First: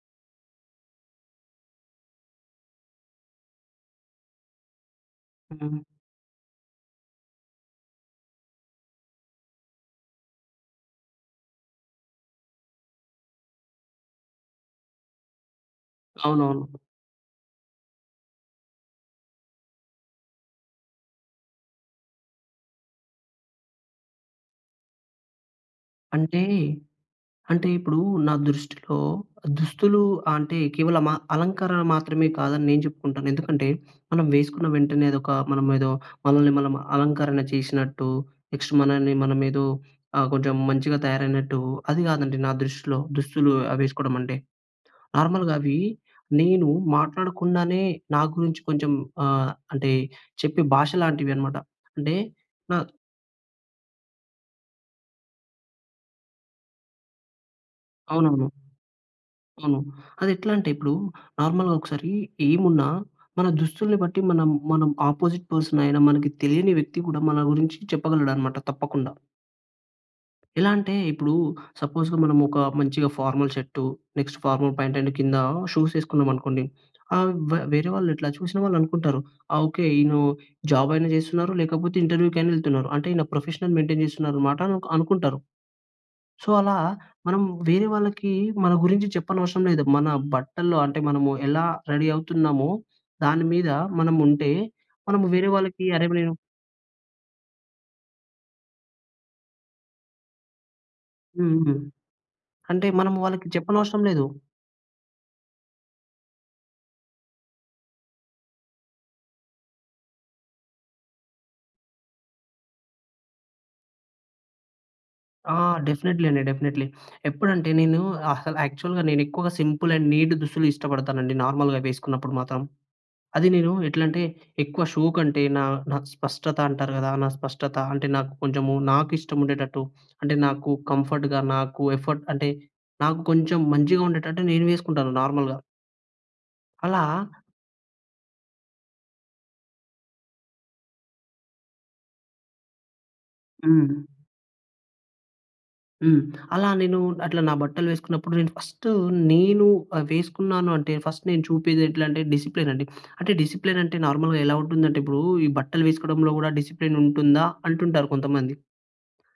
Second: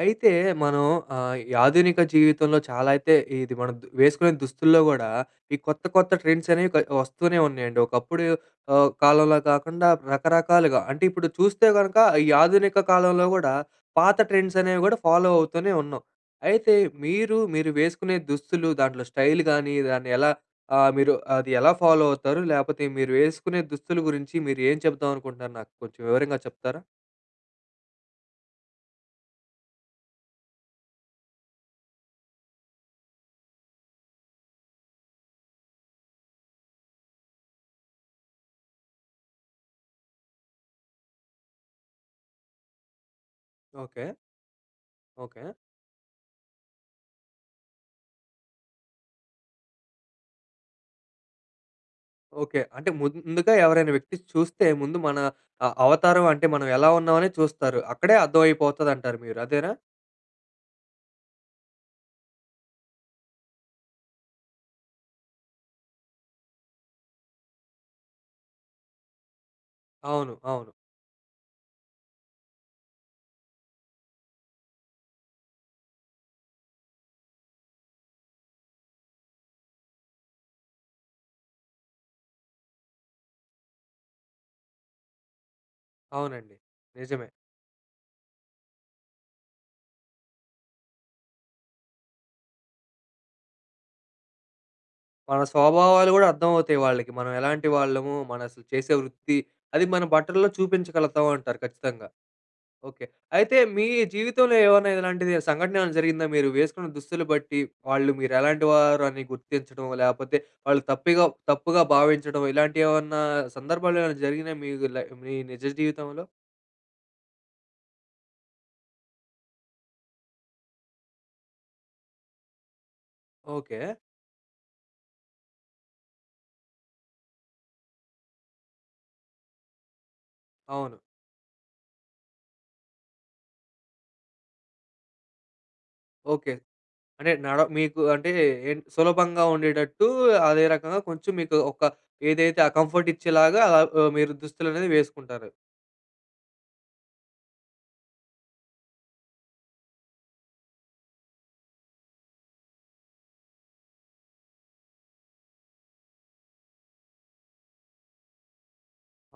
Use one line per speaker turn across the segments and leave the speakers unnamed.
అయితే మనం ఆహ్, ఈ ఆధునిక జీవితంలో చాలా అయితే ఇది మనం వేసుకునే దుస్తుల్లో గూడా, ఈ
హ్మ్.
కొత్త, కొత్త ట్రెండ్స్ అనేవి క వస్తూనే ఉన్నాయండి. ఒకప్పుడు ఆహ్, కాలంలా కాకుండా రకరకాలుగా అంటే, ఇప్పుడు చూస్తే గనుక ఈ ఆధునిక కాలంలో గూడా పాత ట్రెండ్స్ అనేవి గూడా ఫాలో అవుతూనే ఉన్నాం.
అవునవును.
అయితే మీరు, మీరు వేసుకునే దుస్తులు దాంట్లో స్టైల్ గానీ దాన్ని ఎలా ఆహ్, మీరు అది ఎలా ఫాలో అవుతారు లేకపోతే మీరు వేసుకునే దుస్తుల గురించి మీరు ఏం చెప్దాం అనుకుంటున్నారు నాకు కొంచెం వివరంగా
అంటే,
చెప్తారా?
అంటే ఇప్పుడూ నా దృష్టిలో దుస్తులు అంటే కేవలం అ అలంకరణ మాత్రమే కాదని నేను చెప్పుకుంటాను. ఎందుకంటే, మనం వేసుకున్న వెంటనే అదొక మనమేదో మనల్ని మనం అలంకరణ చేసినట్టు, నెక్స్ట్ మనల్ని మనమేదో ఆహ్, కొంచెం మంచిగా తయారైనట్టు, అది కాదండి నా దృష్టిలో. దుస్తులు ఆహ్,
ఓకే.
వేసుకోవడం అంటే,
ఓకే.
నార్మల్‍గా అవి నేను మాట్లాడకుండానే, నా గురించి కొంచెం ఆహ్, అంటే చెప్పే భాష లాంటివి అనమాట. అంటే
ఓకే.
నా
అంటే, ముందుగా ఎవరైనా వ్యక్తి చూస్తే, ముందు మన ఆహ్, అవతారం అంటే, మనం ఎలా ఉన్నాం అని చూస్తారు. అక్కడే అర్థం
అవునవును.
అయిపోతది అంటారు మీరు అదేనా?
అవును. అది ఎట్లా అంటే, ఇప్పుడూ నార్మల్‌గా ఒకసారి ఏమున్నా మన దుస్తుల్ని బట్టి మనం, మనం ఆపోసిట్ పర్సన్ అయినా మనకి తెలియని వ్యక్తి కూడా, మన గురించి చెప్పగలడు అనమాట తప్పకుండా.
అవును.
ఎలా
అవును.
అంటే, ఇప్పుడూ సపోజ్‌గా మనం ఒక మంచిగా formal shirt, next formal pant and కింద షూస్ ఏసుకున్నాం అనుకోండి. ఆహ్, వ్ వేరే వాళ్ళు ఇట్లా చూసిన వాళ్ళు అనుకుంటారు. ఆ ఓకే ఈయన జాబ్ అయిన జేస్తున్నారు, లేకపోతే ఇంటర్వ్యూకైనా యేళ్తున్నారు. అంటే ఈయన ప్రొఫెషనల్ మెయింటెయిన్ జేస్తున్నారు అనమాట అనుకుంటారు. సో,
అవునండి.
అలా
నిజమే.
మనం వేరే వాళ్ళకి, మన గురించి చెప్పనవసరం లేదు. మన బట్టల్లో అంటే మనము ఎలా రెడీ అవుతున్నామో, దాని మీద మనం ఉంటే, మనము
మన
వేరే వాళ్ళకి అరె
స్వభావాలు గూడా
మీను
అర్థమవుతాయి వాళ్ళకి. మనం ఎలాంటి వాళ్ళము? మన అసలు చేసే వృత్తి, అది మన బట్టల్లో చూపించగలుగుతాం అంటారు
హుహు.
ఖచ్చితంగా.
అంటే
ఓకె.
మనం వాళ్ళకి
అయితే మీ
చెప్పనవసరం లేదు.
జీవితంలో ఏమైనా ఇలాంటిది సంఘటన ఏమైనా జరిగిందా? మీరు వేసుకున్న దుస్తులు బట్టి, వాళ్ళు మీరు ఎలాంటి వారు అని గుర్తించడం, లేకపోతే వాళ్ళు తప్పిగా తప్పుగా భావించడం ఇలాంటివి ఏవన్నా సందర్భాలు ఏమైనా జరిగినా మీ లై మీ
ఆ!
నిజ జీవితంలో?
డెఫినెట్లీ అండి. డెఫినెట్లీ. ఎప్పుడంటే, నేను అసలు యాక్చువల్‌గా, నేను ఎక్కువగా సింపుల్ అండ్ నీట్ దుస్తులు ఇష్టపడతానండి, నార్మల్‍గా వేసుకున్నప్పుడు మాత్రం. అది నేను
ఓకె.
ఎట్లంటే, ఎక్కువ షో కంటే, నా నాకు స్పష్టత అంటారు గదా! నా స్పష్టత అంటే, నాకు కొంచెము నాకు ఇష్టం ఉండేటట్టు, అంటే నాకు
అవును.
కంఫర్ట్‌గా, నాకు ఎఫర్ట్ అంటే, నాకు కొంచెం మంచిగా ఉండేటట్టు నేను వేసుకుంటాను నార్మల్‍గా.
ఓకే.
అలా
అంటే నడ మీకు అంటే ఏం సులభంగా ఉండేటట్టు, అదే రకంగా కొంచెం మీకు ఒక ఏదైతే ఆ కంఫర్ట్ ఇచ్చేలాగా
హ్మ్.
ఆహ్, మీరు దుస్తులనేవి వేసుకుంటారు.
హ్మ్. అలా నేను అట్లా నా బట్టలు వేసుకున్నప్పుడు నేను ఫస్ట్ నేను ఆహ్, వేసుకున్నాను అంటే ఫస్ట్ నేను చూపేది ఎట్లా అంటే డిసిప్లైన్ అండి. అంటే డిసిప్లైన్ అంటే నార్మల్‌గా ఎలా ఉంటుంది అంటే ఇప్పుడు ఈ బట్టలు వేసుకోవడంలో కూడా డిసిప్లైన్ ఉంటుందా, అంటుంటారు కొంతమంది.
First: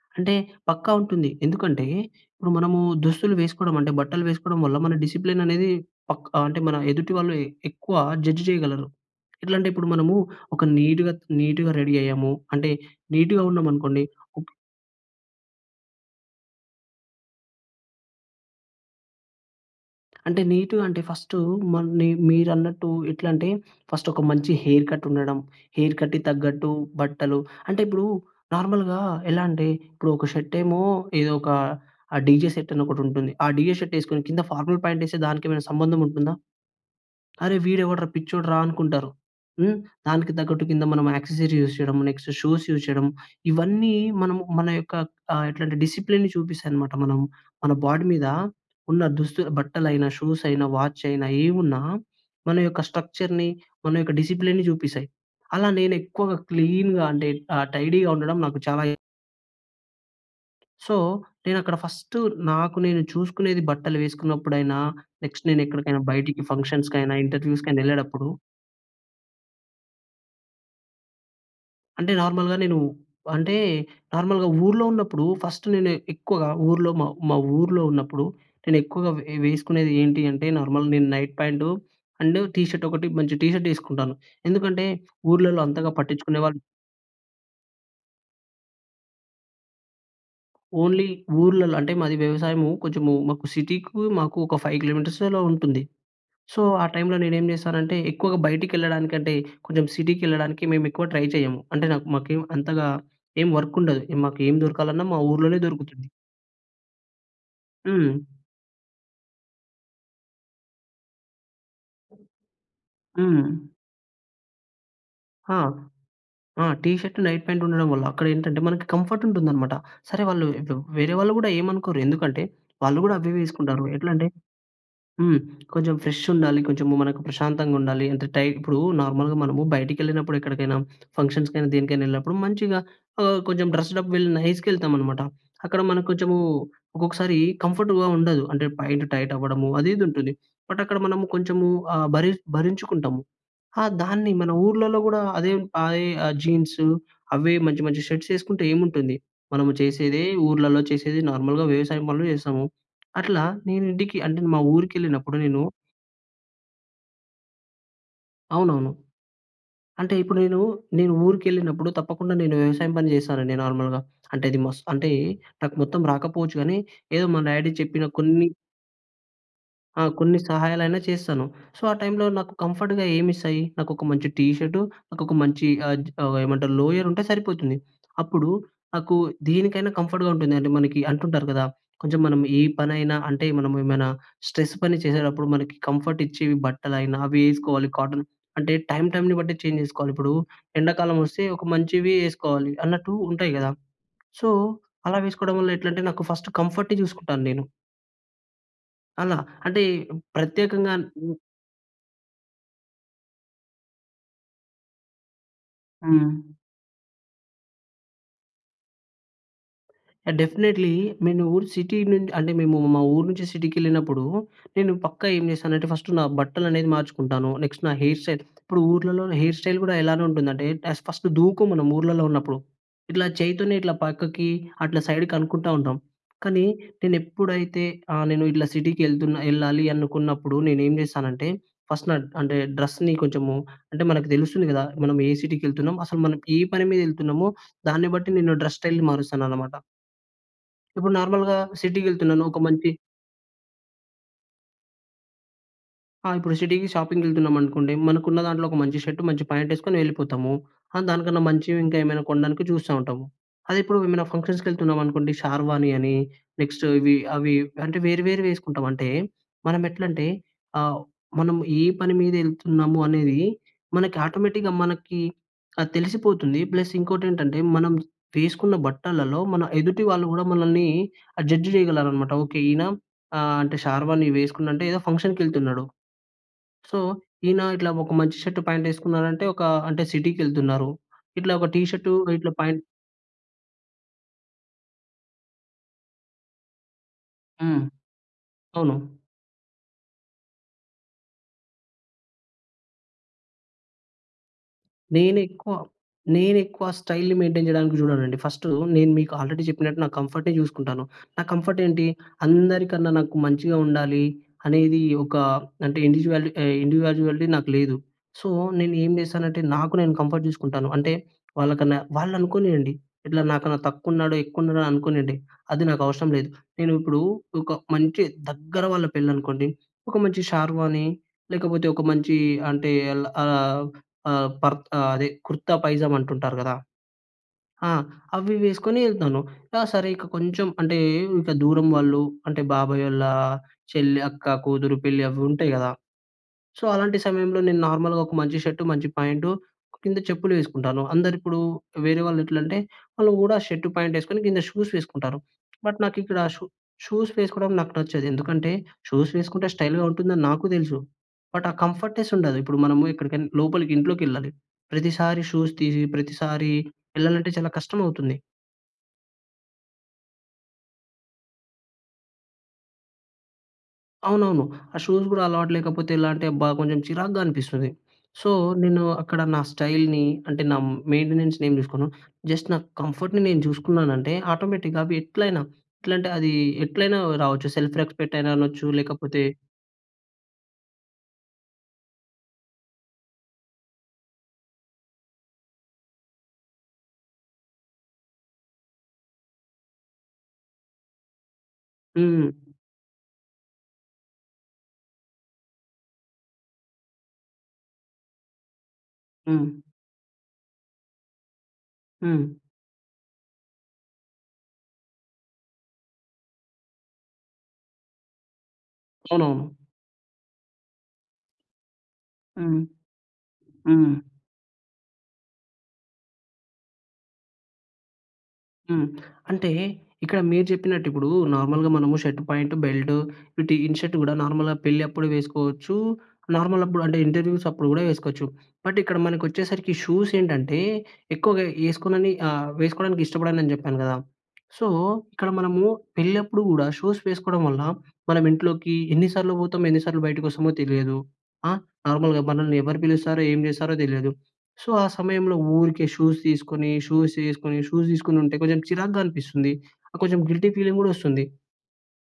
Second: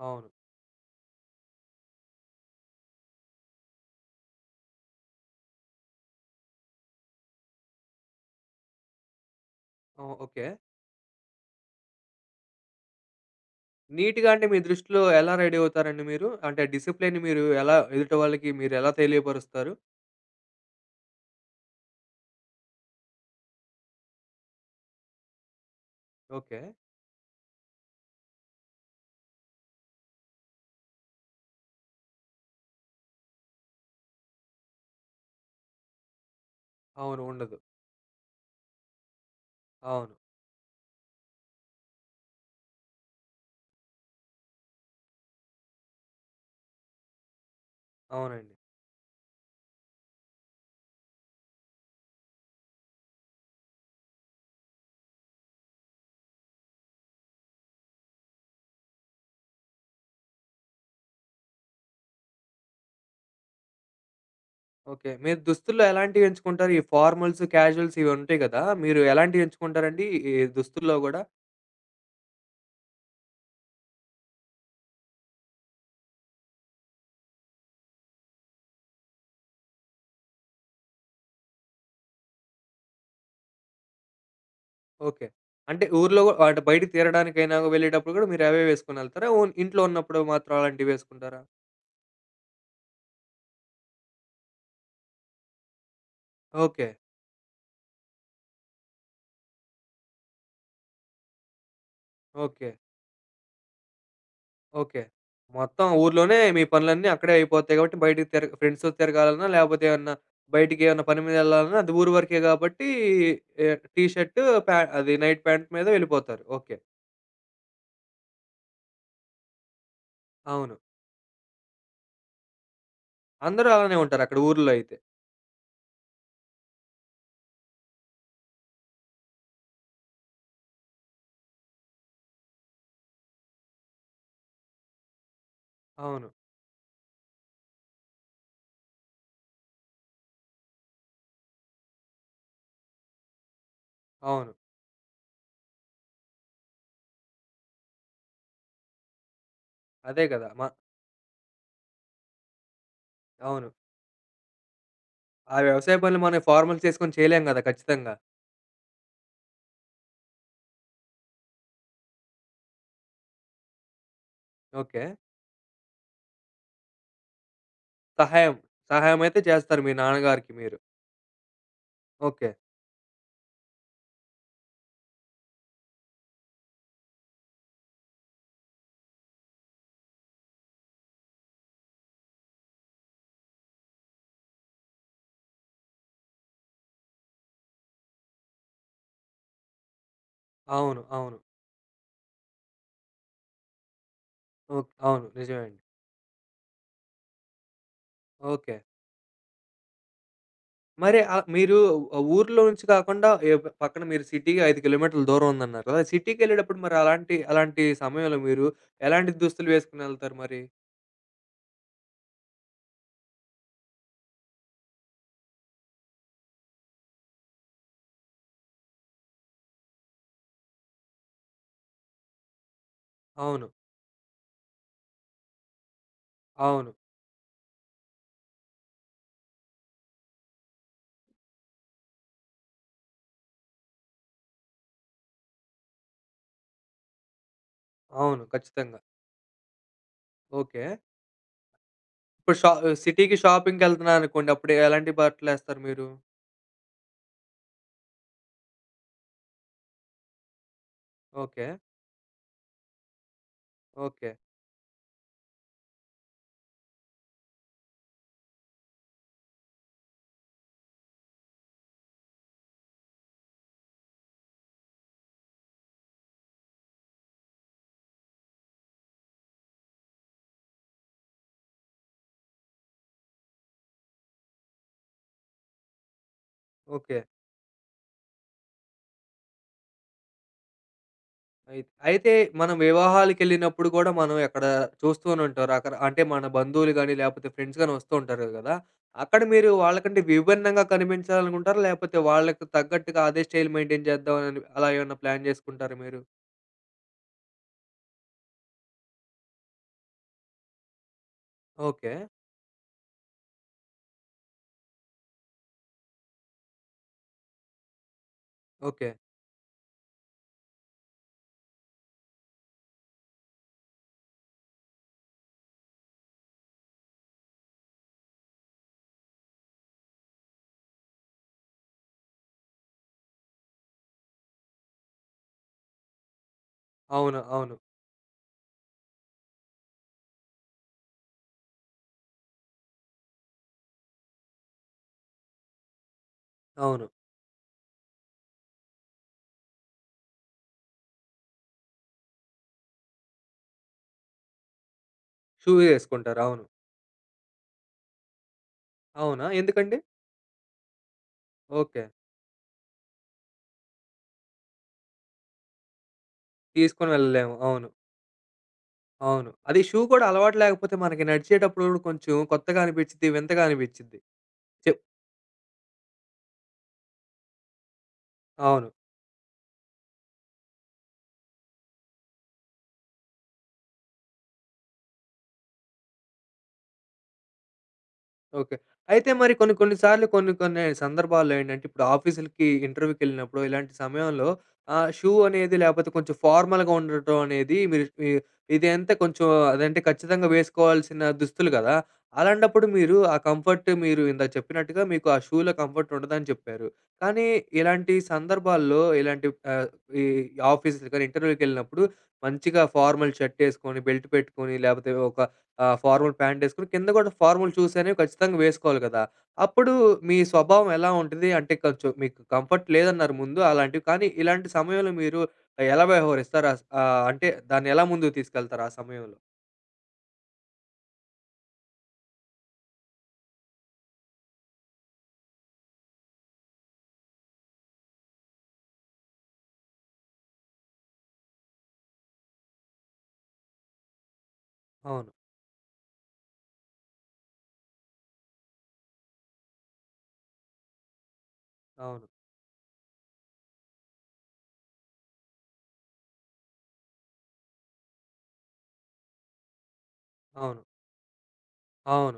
అవును.
అంటే పక్కా ఉంటుంది. ఎందుకంటే ఇప్పుడు మనము దుస్తులు వేసుకోవడం అంటే బట్టలు వేసుకోవడం వల్ల మన డిసిప్లైన్ అనేది పక్కా అంటే మన ఎదుటి వాళ్ళు ఎక్కువ జడ్జ్ చేయగలరు. ఎట్లా అంటే ఇప్పుడు మనము
ఓహ్! ఓకే.
ఒక నీట్‌గా, నీట్‌గా రెడీ అయ్యాము. అంటే నీట్‌గా ఉన్నాము అనుకోండి.
నీట్‌గా అంటే మీ దృష్టిలో ఎలా రెడీ అవుతారండి మీరు. అంటే డిసిప్లేయిన్‌‌ని మీరు ఎలా ఎదుటి వాళ్ళకి మీరు ఎలా తెలియపరుస్తారు?
అంటే నీట్‌గా అంటే ఫస్టూ మ న మీరన్నట్టు ఎట్లాంటే ఫస్ట్ ఒక మంచి హెయిర్ కట్ ఉండడం. హెయిర్ కట్‌కి
ఓకే.
తగ్గట్టు బట్టలు. అంటే ఇప్పుడు నార్మల్‌గా ఎలా అంటే ఇప్పుడు ఒక షర్ట్ ఏమో ఏదో ఒక డీజే షర్ట్ అని ఒకటి ఉంటుంది. ఆ డీజే షర్ట్ వేసుకొని కింద ఫార్మల్ ప్యాంట్ వేస్తే దానికి ఏమైనా సంబంధం ఉంటుందా?
అవును.
అరే!
ఉండదు.
వీడు ఎవడ్రా పిచ్చోడురా అనుకుంటారు. హ్మ్.
అవును.
దానికి తగ్గట్టు కింద మనం యాక్సెసిరీస్ యూస్ చేయడం. నెక్స్ట్ షూస్ యూస్ చేయడం. ఇవన్నీ మనం మన యొక్క ఎ ఎట్లాంటే డిసిప్లైన్ చూపిస్తాయి అనమాట. మనం మన బాడీ మీద
అవునండి.
ఉన్న దుస్తులు బట్టలైనా షూస్ అయినా వాచ్ అయినా ఏమున్నా మన యొక్క స్ట్రక్చర్‌ని మన యొక్క డిసిప్లైన్‌ని చూపిస్తాయి. అలా నేను ఎక్కువగా క్లీన్‍గా అంటే ఆ! టైడీగా ఉండడం నాకు చాలా సో, నేను అక్కడ ఫస్టు నాకు నేను చూసుకునేది బట్టలు వేసుకున్నప్పుడైనా,
ఓకే. మీరు
నెక్స్ట్ నేను
దుస్తుల్లో
ఎక్కడికైనా
ఎలాంటివి
బయటికి
ఎంచుకుంటారు? ఈ
ఫంక్షన్స్‌కైనా,
ఫార్మల్స్,
ఇంటర్వ్యూస్‌కైనా
క్యాజువల్స్ ఇవి
ఎళ్ళేటప్పుడు
ఉంటాయి గదా! మీరు ఎలాంటివి ఎంచుకుంటారండి ఈ దుస్తుల్లో గూడా?
అంటే, నార్మల్‍గా నేను, అంటే నార్మల్‍గా ఊర్లో ఉన్నప్పుడు ఫస్ట్ నేను ఎక్కువగా ఊర్లో, మా మా ఊర్లో ఉన్నప్పుడు నేను ఎక్కువగా వే వేసుకునేది ఏంటి అంటే నార్మల్ నేను నైట్ ప్యాంట్ అండ్ టీషర్ట్ ఒకటి మంచి టీషర్ట్ వేసుకుంటాను. ఎందుకంటే,
ఓకే.
ఊర్లలలో
అంటే
అంతగా
ఊర్లోవ
పట్టించుకునేవాళ్ళు
అటు బయటికి తిరగడానికైనా, వెళ్ళేటప్పుడు గూడా మీరు అవే వేసుకొని వెళ్తారా? ఓ ఇంట్లో ఉన్నప్పుడు మాత్రం అలాంటివి
ఓన్లీ
వేసుకుంటారా?
ఊర్లలలో అంటే మాది వ్యవసాయము. కొంచెం మాకు సిటీకి మాకు ఒక 5 కి. మీ. అలా ఉంటుంది. సో, ఆ
ఓకే.
టై‌మ్‌లో నేనేం చేశానంటే, ఎక్కువగా బయటికెళ్ళడానికి అంటే, కొంచెం సిటీకి ఎళ్ళడానికి మేము ఎక్కువ ట్రై చేయము. అంటే నాకు మాకేం
ఓకే.
అంతగా ఏం వర్క్ ఉండదు మాకు ఏం
ఓకే.
దొరకాలన్నా మా ఊర్లోనే
మొత్తం
దొరుకుతుంది.
ఊర్లోనే మీ పనులన్నీ అక్కడే అయిపోతాయి గాబట్టి
హ్మ్.
బయటికి తిరగ ఫ్రెండ్స్‌తో తిరగాలన్నా లేకపోతే, ఏవన్నా బయటికి ఏమన్నా పని మీద వెళ్ళాలన్నా అది ఊరు వరకే గాబట్టి
హ్మ్.
ఆహ్, టీషర్ట్ పే అది నైట్
ఆ!
ప్యాంట్ మీద వెళ్ళిపోతారు.
ఆ!
ఓకే.
టిషర్ట్ నైట్ ప్యాంట్ ఉండడం వల్ల అక్కడ ఏంటంటే మనకి కంఫర్ట్ ఉంటుందన్నమాట. సరే వాళ్ళు,
అవును.
వేరే వాళ్ళు కూడా ఏమి అనుకోరు. ఎందుకంటే, వాళ్ళు కూడా అవే
అందరూ
వేసుకుంటారు.
అలానే
ఎట్లా
ఉంటారు.
అంటే
అక్కడ ఊర్లో అయితే.
హ్మ్. కొంచెం ఫ్రెషుండాలి, కొంచెం మనకు ప్రశాంతంగా ఉండాలి. అంటే టై నార్మల్‍గా మనము బయటికెళ్ళినప్పుడు ఎక్కడికైనా, ఫంక్షన్స్‌కైనా, దేనికైనా వెళ్ళినప్పుడు మంచిగా ఆహ్, కొంచెం డ్రెస్డ్అప్ వెల్ నైస్‌గా వెళ్తామనమాట. అక్కడ మనకు
అవును.
కొంచెము ఒక్కొక్కసారి కంఫర్ట్‌గా ఉండదు. అంటే ప్యాంట్ టైట్ అవ్వడము అది, ఇది ఉంటుంది. బట్ అక్కడ మనము కొంచెము ఆహ్, భరి భరించుకుంటాము ఆహ్, దాన్ని మన
అవును.
ఊర్లలో కూడా అదే అదే ఆహ్, జీన్సు అవే మంచి, మంచి షర్ట్స్ వేసుకుంటే ఏముంటుంది? మనము
అదే
చేసేదే
గదా! మ
ఊర్లలలో చేసేదే నార్మల్‍గా వ్యవసాయం పనులు చేస్తాము. అట్లా
అవును.
నేను ఇంటికి అంటే మా ఊరికి వెళ్ళినప్పుడు
ఆ
నేను
వ్యవసాయ పనులు మనం ఫార్మల్స్ వేసుకొని చేయలేం గదా! ఖచ్చితంగా.
అవునవును. అంటే ఇప్పుడు నేను, నేను ఊరికెళ్ళినప్పుడు తప్పకుండా నేను వ్యవసాయం పని చేశానండి నార్మల్‌గా. అంటే అది మస్త్ అంటే
ఓకే.
నాకు మొత్తం రాకపోవచ్చు గానీ ఏదో మా డాడీ చెప్పిన కొన్ని
సహాయం. సహాయమైతే చేస్తారు మీ
ఆ! కొన్ని
నాన్నగారికి మీరు.
సహాయాలైనా చేస్తాను. సో, ఆ టైమ్‌లో నాకు
ఓకే.
కంఫర్ట్‌గా ఏమిస్తాయి? నాకు ఒక మంచి టీ షర్ట్ నాకొక మంచి ఆజ్ అవేమంటారు లోయర్ ఉంటే సరిపోతుంది. అప్పుడు నాకు దీనికైనా కంఫర్ట్‌గా ఉంటుందండి. మనకి అంటుంటారు కదా! కొంచెం మనం ఏ పనైనా అంటే మనము ఏమైనా స్ట్రెస్ పని చేసేటప్పుడు మనకి కంఫర్ట్ ఇచ్చేవి బట్టలైనా అవి వేసుకోవాలి. కాటన్ అంటే టైమ్ టైమ్‌ని బట్టి చేంజ్ చేసుకోవాలి. ఇప్పుడు
అవును.
ఎండాకాలం
అవును.
వస్తే ఒక మంచివి ఏసుకోవాలి అన్నట్టు ఉంటాయి గదా! So,
okay.
అలా
అవును.
వేసుకోవడం
నిజమే
వల్ల
అండి.
ఎట్లంటే నాకు ఫస్ట్ కంఫర్ట్ చూసుకుంటాను నేను.
ఓకే.
అలా. అంటే ప్రత్యేకంగా
మరి ఆహ్, మీరు ఊర్లో నుంచి కాకుండా ఎ పక్కన మీరు సిటీకి ఐదు కిలోమీటర్ల దూరం ఉందన్నారు కదా!
హ్మ్.
సిటీకెళ్ళేటప్పుడు మరి అలాంటి, అలాంటి సమయంలో మీరు ఎలాంటి దుస్తులు ఏసుకొని వెళ్తారు మరీ?
డెఫినైట్లీ. నేను ఊరు సిటీ నుం అంటే మేము మా ఊరు నుంచి సిటీకెళ్ళినప్పుడు నేను పక్కా ఏం చేస్తానంటే ఫస్ట్ నా బట్టలనేవి మార్చుకుంటాను. నెక్స్ట్ నా హెయిర్ స్టైల్ ఇప్పుడు ఊర్లలో హెయిర్ స్టైల్ గూడా ఎలానుంటుందంటే టెస్ ఫస్ట్ దువ్వుకోము మనం ఊర్లలో ఉన్నప్పుడు. ఇట్లా
అవును.
చేయితోనే ఇట్లా పక్కకి అట్లా సైడ్ కనుకుంటా ఉంటాం. కానీ
అవును.
నేను ఎప్పుడైతే ఆహ్, నేను ఇట్లా సిటీకెళ్తున ఎళ్ళాలి అనుకున్నప్పుడు నేనేం చేస్తానంటే ఫస్ట్ నా డ్ అంటే డ్రెస్‌ని కొంచెము అంటే మనకు తెలుస్తుంది కదా! మనం ఏ సిటీకెళ్తున్నాము? అసలు మనం ఏ పని మీద ఎళ్తున్నామో! దాన్ని బట్టి
అవును.
నేను డ్రెస్
ఖచ్చితంగా.
స్టైల్ మారుస్తాననమాట.
ఓకే.
ఇప్పుడు నార్మల్‌గా సిటీకి వెళ్తున్నాను.
ఇప్పుడు
ఒక
షా
మంచి
సిటీ‌కి షాపింగ్‌కి వెళ్తున్నాను అనుకోండి. అప్పుడు ఎలాంటి బట్టలు వేస్తారు మీరు?
ఆ! ఇప్పుడు సిటీకి షాపింగ్‌కి వెళ్తున్నాం అనుకోండి. మనకు ఉన్నదాంట్లో ఒక మంచి షర్ట్ మంచి ప్యాంట్ వేసుకొని వెళ్ళిపోతాము. ఆ! దానికన్నా
ఓకే.
మంచివి ఇంకా ఏమైనా కొండానికి చూస్తా ఉంటాము. అదే ఇప్పుడు ఏమైనా
ఓకే.
ఫంక్షన్స్‌కి వెళ్తున్నాం అనుకోండి. షార్వాని అని నెక్స్ట్ ఇవి అవి అంటే వేరు వేరు వేసుకుంటాం. అంటే మనం ఎట్లంటే ఆహ్, మనం ఏ పని మీద వెళ్తున్నాము అనేది మనకి ఆటోమేటిక్‍గా మనకి ఆ! తెలిసిపోతుంది. ప్లస్ ఇంకోటేంటంటే మనం వేసుకున్న బట్టలలో మన ఎదుటి వాళ్ళు కూడా మనల్ని ఆహ్, జడ్జ్ చేయగలరన్నమాట. ఓకే. ఈయన ఆహ్, అంటే షార్వాని వేసుకున్నాడు అంటే ఏదో ఫంక్షన్‍కె ళ్తున్నాడు. So,
okay.
ఈయన ఇట్లా ఒక మంచి షర్ట్ పాంట్ వేసుకున్నాడు అంటే ఒక అంటే సిటీకెళ్తున్నారు. ఇట్లా ఒక టీ
అయి
షర్టు
అయితే
ఇట్ల
మనం
ప్యాంట్
వివాహాలకెళ్ళినప్పుడు కూడా మనం ఎక్కడ చూస్తూనే ఉంటారు. రకరకా అంటే మన బంధువులుగాని, లేకపోతే
హ్మ్.
ఫ్రెండ్సగాని వస్తూ ఉంటారు కదా!
అవును
అక్కడ మీరు వాళ్ళకంటే విభిన్నంగా కనిపించాలి అనుకుంటారా? లేకపోతే వాళ్ళకి తగ్గట్టుగా అదే స్టైల్ మెయిన్‌టైన్ చేద్దాం అని అలా ఏమైనా
నేను
ప్లాన్
ఎక్కువ
చేసుకుంటారా మీరు?
నేను ఎక్కువ స్టైల్‌ని మెయిన్‌టైన్ చేయడానికి చూడనండి. ఫస్ట్ నేను మీకు ఆల్రెడీ చెప్పినట్టు నాకు కంఫర్ట్ చూసుకుంటాను. నా కంఫర్ట్ ఏంటి
ఓకే.
అందరికన్నా నాకు మంచిగా ఉండాలి. అనేది ఒక అంటే ఇండివిడ్యవాలి ఇండివిడ్యువాలిటీ నాకు లేదు. సో, నేను ఏం
ఓకే.
చేశానంటే నాకు నేను కంఫర్ట్ చూసుకుంటాను. అంటే వాళ్ళకన్నా వాళ్ళు అనుకోనియండి. ఇట్లా నాకన్నా తక్కువ ఉన్నాడో, ఎక్కు ఉన్నాడో అనుకోనియండి. అది నాకు అవసరం లేదు. నేను ఇప్పుడు ఒక మంచి దగ్గర వాళ్ళ పెళ్ళి అనుకోండి. ఒక మంచి షార్వాని లేకపోతే ఒక మంచి అంటే ఆహ్, ఆహ్, పర్ అదే కుర్తా పైజామ అంటుంటారు కదా!
అవును. అవును.
ఆ!అవి వేసుకొని ఎళ్తాను. కా సరే ఇక కొంచెం అంటే ఇక దూరం వాళ్ళు అంటే బాబాయ్ వాళ్ళ చెల్లి, అక్క, కూతురు పెళ్ళి అవి ఉంటాయి కదా! సో,
అవును.
అలాంటి సమయంలో నేను నార్మల్‌గా ఒక మంచి షర్ట్ మంచి ప్యాంట్ కింద చెప్పులు వేసుకుంటాను అందరు ఇప్పుడు వేరే వాళ్ళు ఎట్లంటే వాళ్ళు కూడా షర్ట్ ప్యాంట్ ఏసుకొని కింద షూస్ వేసుకుంటారు.
షూ
బట్ నాకు ఇక్కడ
ఏసుకుంటారు.
షు
అవును.
షూస్ వేసుకోవడం నాకు నచ్చదు ఎందుకంటే షూస్
అవునా!
వేసుకుంటే
ఎందుకండీ?
స్టైల్‌గా ఉంటుందని నాకు తెలుసు. బట్ ఆ
ఓకే.
కంఫర్ట్‌నెస్ ఉండదు. ఇప్పుడు మనము ఎక్కడికనా లోపలికి ఇంట్లోకెళ్ళాలి ప్రతిసారి షూస్ తీసి ప్రతిసారి
తీసుకొని
వెళ్ళాలంటే
వెళ్ళలేము.
చాలా
అవును.
కష్టం అవుతుంది.
అవును. అది షూ కూడా అలవాటు లేకపోతే మనకి నడిచేటప్పుడు కూడా కొంచెం కొత్తగా అనిపించిది. వింతగా అనిపించిది.
అవునవును.
చె
ఆ షూస్ కూడా అలవాటు లేకపోతే ఎలా అంటే, అబ్బా! కొంచెం చిరాకుగా అనిపిస్తది. సో,
అవును.
నేను అక్కడ నా స్టైల్‌ని, అంటే నా మెయింటెనెన్స్‌ని ఏం చూసుకోను. జస్ట్ నా కంఫర్ట్‌ని నేను చూసుకున్నానంటే ఆటోమేటిక్‌గా అవి ఎట్లైనా ఎట్లంటే అది ఎట్లైనా రావచ్చు. సెల్ఫ్‌ రెస్పెక్ట్ అయినా
ఓకే.
అనొచ్చు
అయితే
లేకపోతే
మరి కొన్ని, కొన్ని సార్లు కొన్ని, కొన్ని సందర్భాల్లో ఏంటంటే ఇప్పుడు ఆఫీసులకి, ఇంటర్వ్యూకి వెళ్ళినప్పుడు ఇలాంటి సమయంలో ఆహ్, షూ అనేది లేకపోతే కొంచెం ఫార్మల్‌గా ఉండటం అనేది మీరు ఇ ఇదంతా కొంచెం అదంటే ఖచ్చితంగా వేసుకోవాల్సిన దుస్తులు కదా!
హ్మ్.
అలాంటప్పుడు మీరు ఆ కంఫర్ట్ మీరు ఇందాక చెప్పినట్టుగా మీకు ఆ షూలో కంఫర్ట్ ఉండదని చెప్పారు. కానీ ఇలాంటి సందర్భాల్లో, ఇలాంటి
హ్మ్.
ఆహ్, ఈ ఆఫీస్, ఇంటర్వ్యూకి వెళ్ళినప్పుడు
హ్మ్.
మంచిగా ఫార్మల్ షర్ట్ వేసుకొని, బెల్ట్ పెట్టుకొని, లేకపోతే ఒక ఆహ్, ఫార్మల్ ప్యాంట్ వేసుకొని, కింద కూడా ఫార్మల్ షూస్ అనేవి ఖచ్చితంగా వేసుకోవాలి కదా!
అవునవును.
అప్పుడు మీ స్వభావం ఎలా ఉంటుంది? అంటే కొంచెం మీకు
హ్మ్,
కంఫర్ట్ లేదన్నారు ముందు. అలాంటివి
హ్మ్.
కానీ, ఇలాంటి సమయంలో మీరు ఎలా వ్యవహరిస్తారు? ఆహ్, అంటే దాన్ని ఎలా ముందుకు తీసుకెళ్తారు ఆ
హ్మ్.
సమయంలో?
అంటే ఇక్కడ మీరు చెప్పినట్టు ఇప్పుడు నార్మల్‍గా మనము షర్ట్ పాయింట్, బెల్ట్ వీటి ఇన్ షర్ట్ కూడా నార్మల్‍గా పెళ్ళి అప్పుడు వేసుకోవచ్చు. నార్మల్ అప్పుడు అంటే ఇంటర్వ్యూస్ అప్పుడు కూడా వేసుకోవచ్చు. బట్ ఇక్కడ మనకు వచ్చేసరికి షూస్ ఏంటంటే ఎక్కువగా వేసుకోనని ఆహ్, వేసుకోవడానికి ఇష్టపడను అని చెప్పాను కదా! సో,
అవును.
ఇక్కడ మనము పెళ్లి అప్పుడు కూడా షూస్ వేసుకోవడం వల్ల మన ఇంట్లోకి ఎన్ని సార్లు పోతామో, ఎన్ని సార్లు బయటకు వస్తామో తెలియదు. ఆహ్,
అవును.
నార్మల్‌గా మనల్ని ఎవరు పిలుస్తారో, ఏం చేస్తారో తెలియదు. సో, ఆ సమయంలో ఊరికే షూస్ తీసుకొని, షూస్ వేసుకొని, షూస్ తీసుకొని ఉంటే కొంచెం చిరాగ్గా అనిపిస్తుంది. కొంచెం గిల్టీ
అవును.
ఫీలింగ్ కూడా వస్తుంది.
అవును.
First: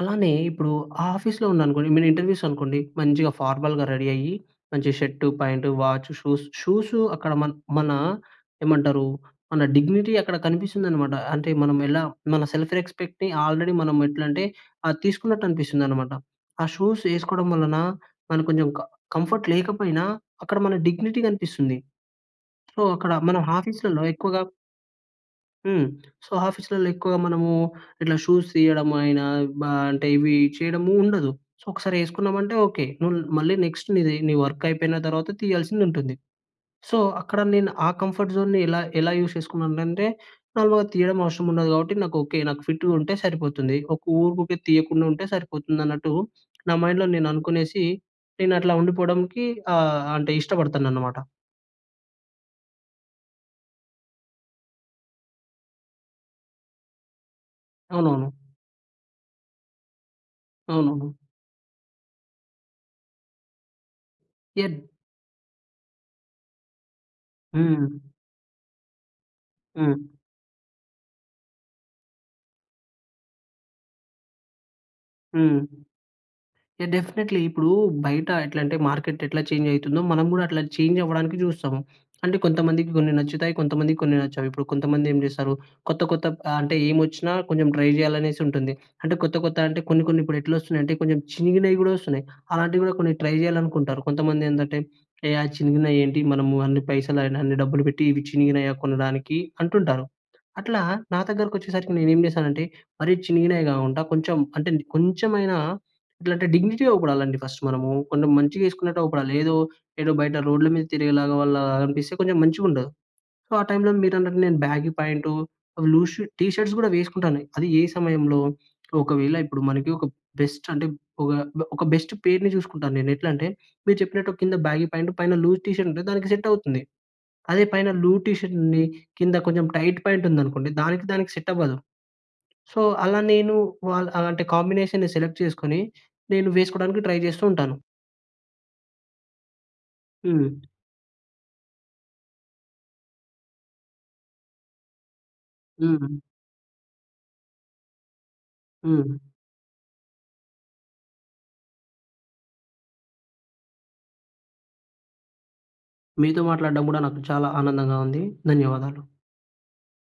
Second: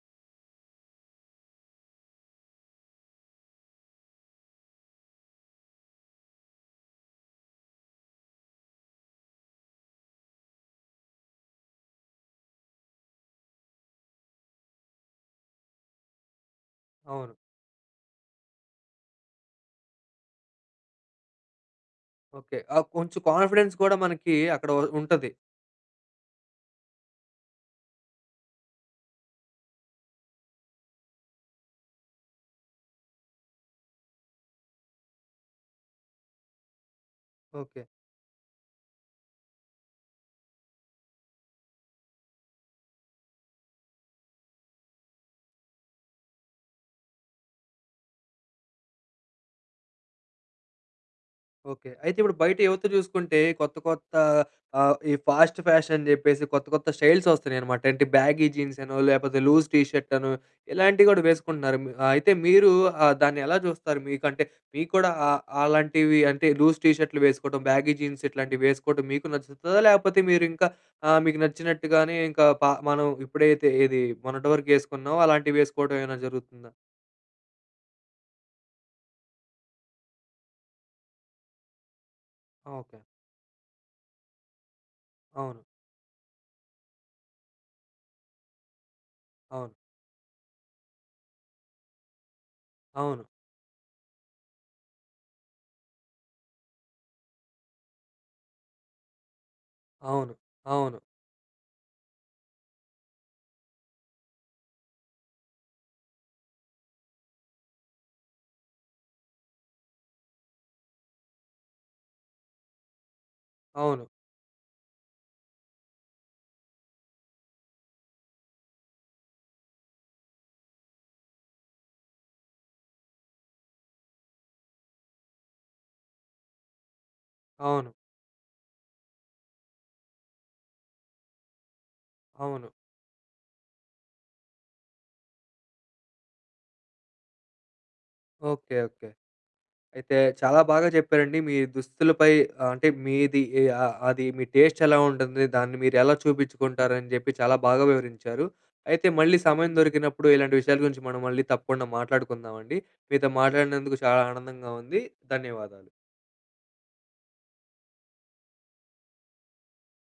అలానే, ఇప్పుడు ఆఫీస్‌లో ఉన్నాననుకోండి, మీ ఇంటర్వ్యూస్ అనుకోండి మంచిగా ఫార్మల్‌గా రెడీ అయ్యి మంచి shirt, pant, watch, shoes, shoes అక్కడ మన, మన ఏమంటారు మన డిగ్నిటీ అక్కడ కనిపిస్తుందనమాట. అంటే మనం ఎలా మన సెల్ఫ్ రెస్పెక్ట్‌ని ఆల్రెడీ మనం ఎట్లంటే, అది తీసుకున్నట్టు అనిపిస్తుందనమాట. ఆ షూస్
అవును.
ఏసుకోవడం వలన మనకి కొంచెం కం కంఫర్ట్ లేకపోయినా అక్కడ మన డిగ్నిటీ కనిపిస్తుంది.
ఓకే.
సో,
ఆహ్,
అక్కడ
కొంచెం
మనం
కాన్ఫిడెన్స్ కూడా
ఆఫీస్‌లలో
మనకి
ఎక్కువగా
అక్కడ ఉ ఉంటది.
హ్మ్. సో, ఆఫీస్‌లల్లో ఎక్కువగా మనము ఇట్లా షూస్ తీయడం అయినా బ అంటే ఇవి చేయడము ఉండదు. సో, ఒకసారి ఏసుకున్నామంటే ఓకే. నువ్వు మళ్ళీ నెక్స్ట్ నీది నీ వర్క్ అయిపోయిన తర్వాత తీయాల్సింది ఉంటుంది. సో, అక్కడ నేను
ఓకే.
ఆ కంఫర్ట్ జోన్‌ని ఎలా ఎలా యూస్ చేసుకున్నాను అంటే, నార్మల్‌గా తీయడం అవసరం ఉండదు. కాబట్టి, నాకు ఓకే, నాకు ఫిట్‌గా ఉంటే సరిపోతుంది. ఒక ఊరుకుకే తీయకుండా ఉంటే సరిపోతుంది. అన్నట్టు నా మైండ్‍లో నేను అనుకునేసి, నేను అట్లా ఉండిపోవడానికి ఆహ్, అంటే ఇష్టపడతాననమాట.
ఓకే. అయితే, ఇప్పుడు బయట యువత చూసుకుంటే కొత్త, కొత్త ఆహ్, ఈ ఫాస్ట్ ఫ్యాషన్ అని చెప్పేసి కొత్త, కొత్త స్టైల్స్ వస్తున్నాయన్నామట. అంటే
అవునవును.
బ్యాగీ జీన్స్ అనో, లేకపోతే లూజ్ టీషర్ట్ అనో ఇలాంటివి
అవును.
కూడా వేసుకుంటున్నారు. మి అయితే మీరు ఆహ్, దాన్ని ఎలా చూస్తారు? మీకంటే
ఎద్
మీకు కూడా ఆహ్, ఆహ్, అలాంటివి అంటే లూజ్ టీషర్ట్‌లు వేసుకోవడం బ్యాగీ
హ్మ్.
జీన్స్ ఇట్లాంటివి వేసుకోవడం మీకు నచ్చుతుందా?
హ్మ్.
లేకపోతే మీరు ఇంకా ఆహ్, మీకు నచ్చినట్టుగానే ఇంకా ప మనం ఇప్పుడైతే, ఏది మొన్నటి వరకు వేసుకున్నామో, అలాంటివి
హ్మ్.
వేసుకోవడం ఏమైనా జరుగుతుందా?
యాహ్! డెఫినిట్‌లీ. ఇప్పుడు బయట ఎట్లంటే మార్కెట్ ఎట్లా చేంజ్ అయితుందో మనం కూడా అట్లా చేంజ్ అవ్వడానికి చూస్తాము. అంటే కొంతమందికి
ఓకే.
కొన్ని నచ్చుతాయి. కొంతమందికి కొన్ని నచ్చవు. ఇప్పుడు కొంతమంది ఏం చేస్తారు,
అవును.
కొత్త, కొత్త ఆహ్, అంటే ఏమోచ్చినా కొంచెం ట్రై జేయాలనేసి ఉంటుంది. అంటే కొత్త, కొత్త
అవును.
అంటే కొన్ని, కొన్ని ఇప్పుడు ఎట్లా వస్తున్నాయి అంటే కొంచెం చినిగినవి కూడా వస్తున్నాయి. అలాంటివి కూడా కొన్ని
అవును.
ట్రై చేయాలనుకుంటారు. కొంతమంది ఏందంటే, ఏ చినిగినవి ఏంటి? మనము పైసలు అయినా అన్ని డబ్బులు పెట్టి ఇవి చినిగినయా కొనడానికి అంటుంటారు.
అవును.
అట్లా
అవును.
నా దగ్గరకి వచ్చేసరికి నేను ఏం చేశానంటే, మరి చినిగినయే కాకుండా కొంచెం అంటే కొంచెమైనా ఇట్లా అంటే డిగ్నిటీ‌గా అగుపడాలండి ఫస్టు మనము. కొంచెం మంచిగా వేసుకున్నట్టు అగుపడాలి. ఏదో, ఏదో బయట రోడ్ల మీద తిరిగినలా వాళ్ళలాగా అనిపిస్తే కొంచెం మంచిగా ఉండదు. సో, ఆ టైంలో
అవును.
మీరన్నట్టు నేను బ్యాగీ ప్యాంటు లూస్ టీషర్ట్స్ కూడా వేసుకుంటాను. అది ఏ సమయంలో ఒకవేళ ఇప్పుడు మనకి ఒక బెస్ట్ అంటే, ఒక ఒక బెస్ట్ పెయిర్‌ని చూసుకుంటాను నేను ఎట్లంటే, మీరు చెప్పినట్టు కింద బ్యాగీ ప్యాంట్ పైన లూజ్ టీషర్ట్ ఉంటే, దానికి సెట్ అవుతుంది. అదే పైన
అవును.
లూజ్ టీషర్ట్ ఉండీ కింద కొంచెం టైట్ పాయింట్ ఉందనుకోండి దానికి దానికి సెట్ అవ్వదు.
అవును.
సో, అలా నేను వాల్ అలాంటి కాంబినేషన్‌ని సెలెక్ట్ చేసుకొని నేను వేసుకోడానికి ట్రై చేస్తూ ఉంటాను.
ఓకే. ఓకే. అయితే,
హ్మ్.
చాలా బాగా చెప్పారండి. మీ దుస్తులపై ఆహ్, అంటే మీది ఎ ఆహ్, అది మీ టేస్ట్ ఎలా ఉంటుంది, దాన్ని మీరు ఎలా
హ్మ్.
చూపించుకుంటారు అని జెప్పి చాలా బాగా వివరించారు. అయితే,
హ్మ్.
మళ్ళీ సమయం దొరికినప్పుడు ఇలాంటి విషయాల గురించి మనం మళ్ళీ తప్పకుండా మాట్లాడుకుందామండి. మీతో మాట్లాడినందుకు చాలా ఆనందంగా ఉంది. ధన్యవాదాలు.
మీతో మాట్లాడడం కూడా నాకు చాలా ఆనందంగా ఉంది. ధన్యవాదాలు.